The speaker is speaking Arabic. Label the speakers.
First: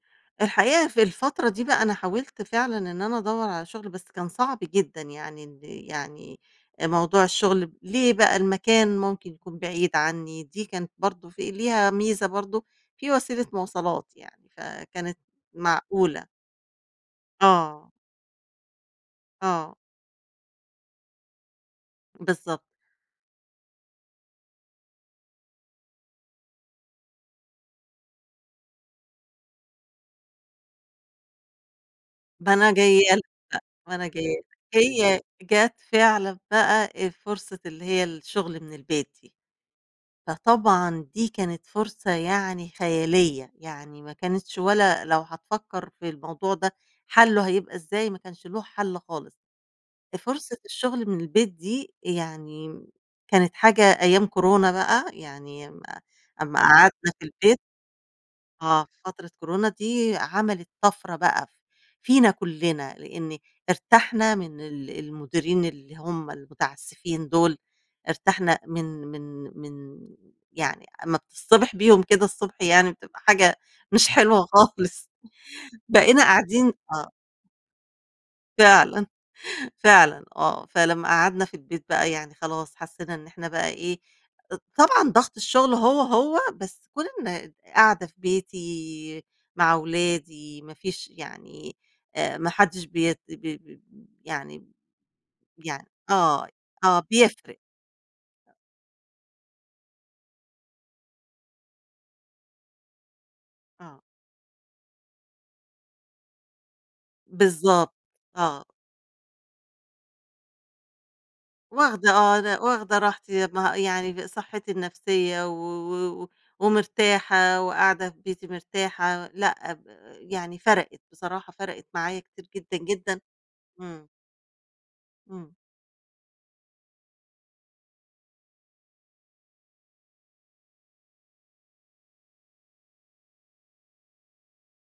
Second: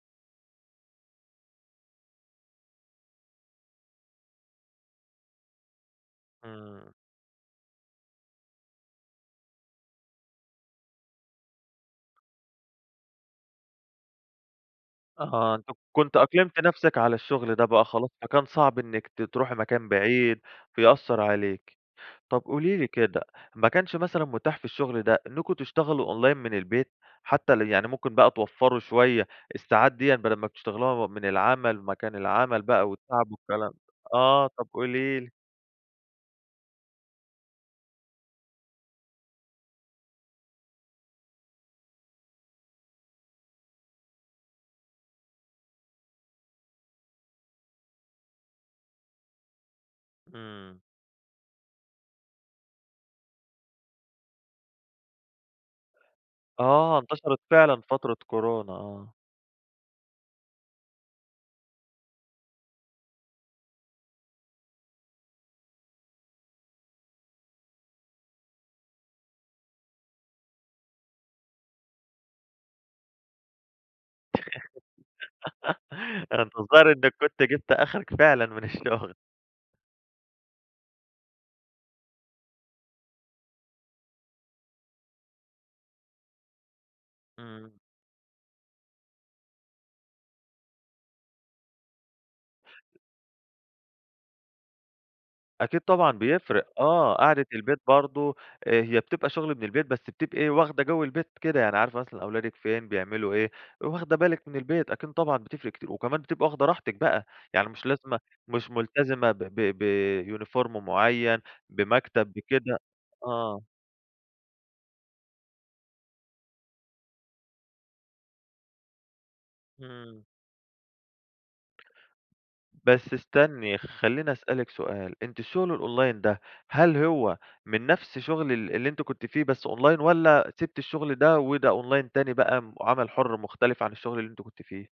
Speaker 1: الحقيقة في الفترة دي بقى، أنا حاولت فعلًا إن أنا أدوّر على شغل بس كان صعب جدًا يعني، ال يعني أ
Speaker 2: إمم.
Speaker 1: موضوع الشغل ب ليه بقى المكان ممكن يكون بعيد عنّي، دي كانت برضه في ليها ميزة برضه في وسيلة مواصلات يعني، فكانت
Speaker 2: أها، أنتِ كنتِ
Speaker 1: معقولة.
Speaker 2: أقلمتِ نفسِك على الشغل ده بقى
Speaker 1: آه.
Speaker 2: خلاص، فكان صعب إنِّك ت تروحي
Speaker 1: آه.
Speaker 2: مكان بعيد، فيأثّر عليكِ. طَب
Speaker 1: بالضبط.
Speaker 2: قولي لي كده، ما كانش مثلًا متاح في الشغل ده إنّكم تشتغلوا Online من البيت، حتى ال يعني ممكن بقى توفروا شوية الساعات ديًا بدل ما بتشتغلوها و من العمل، مكان
Speaker 1: با
Speaker 2: العمل
Speaker 1: أنا
Speaker 2: بقى
Speaker 1: جاية لك،
Speaker 2: والتعب والكلام ده،
Speaker 1: أ ما أنا جاية لك
Speaker 2: آه، طَب قولي
Speaker 1: هي
Speaker 2: لي.
Speaker 1: جات فعلًا بقى أ فرصة اللي هي الشغل من البيت دي، فطبعًا دي كانت فرصة يعني خيالية، يعني ما كانتش ولا لو هتفكّر في الموضوع ده حَلُّه هيبقى إزاي ما كانش لُه حَلّ خالص، أ فرصة
Speaker 2: إمم.
Speaker 1: الشغل من البيت دي يعني، كانت حاجة أيام كورونا بقى يعني أمّا أمّا
Speaker 2: آه،
Speaker 1: قعدنا في
Speaker 2: انتشرت
Speaker 1: البيت
Speaker 2: فعلًا فترة كورونا،
Speaker 1: آه، في
Speaker 2: آه.
Speaker 1: فترة كورونا دي عملت طَفرة بقى ف فينا كلّنا، لإن ارتحنا من ال المديرين اللي هُم المُتعسّفين دول، ارتحنا من من من يعني أمّا بتصطبح بيهم كده الصبح يعني بتبقى حاجة مش حلوة خالص، بقينا
Speaker 2: ده أنتِ
Speaker 1: قاعدين
Speaker 2: الظاهر
Speaker 1: آه.
Speaker 2: إنِّك كنتِ جبتِ أخرِك فعلًا من
Speaker 1: فعلًا،
Speaker 2: الشغل.
Speaker 1: فعلًا آه، فلمّا قعدنا في البيت بقى يعني خلاص حسّينا إن إحنا بقى إيه، أض طبعًا ضغط الشغل هو، هو، بس كون إن
Speaker 2: إمم.
Speaker 1: قاعدة في بيتي، مع ولادي ما فيش يعني، آآ، ما حدش بيت ب ب ب يعني ب
Speaker 2: أكيد
Speaker 1: يعني
Speaker 2: طبعًا
Speaker 1: آه، ي
Speaker 2: بيفرق،
Speaker 1: آه،
Speaker 2: آه، قعدة
Speaker 1: بيفرق.
Speaker 2: البيت برضه أ هي بتبقى شغل من البيت بس بتبقي واخدة جَوّ البيت كده، يعني عارفة مثلًا أولادِك فين بيعملوا إيه،
Speaker 1: آه.
Speaker 2: واخدة بالِك من البيت، أكيد طبعًا بتفرِق كتير، وكمان بتبقى واخدة راحتِك بقى، يعني مش
Speaker 1: بالضبط،
Speaker 2: لازمة
Speaker 1: آه.
Speaker 2: مش ملتزمة ب ب ب uniform معيّن،
Speaker 1: واخدة
Speaker 2: بمكتب،
Speaker 1: آه، لأ
Speaker 2: بكده،
Speaker 1: واخدة راحتي يب
Speaker 2: آه.
Speaker 1: ما يعني ب صحّتي النفسية و و و ومرتاحة وقاعدة في بيتي مرتاحة، لأ ب
Speaker 2: إمم.
Speaker 1: يعني فرَقِت بصراحة، فرَقِت معايا كتير جدًا،
Speaker 2: بس
Speaker 1: جدًا.
Speaker 2: استني،
Speaker 1: إمم.
Speaker 2: خلّيني اسألِك سؤال، أنتِ
Speaker 1: إمم.
Speaker 2: الشغل الOnline ده هل هو من نفس شغل ال اللي أنتِ كنتِ فيه بس Online والَّا سِبتِ الشغل ده وده Online تاني بقى م وعمل حُرّ مختلف عن الشغل اللي أنتِ كنتِ فيه؟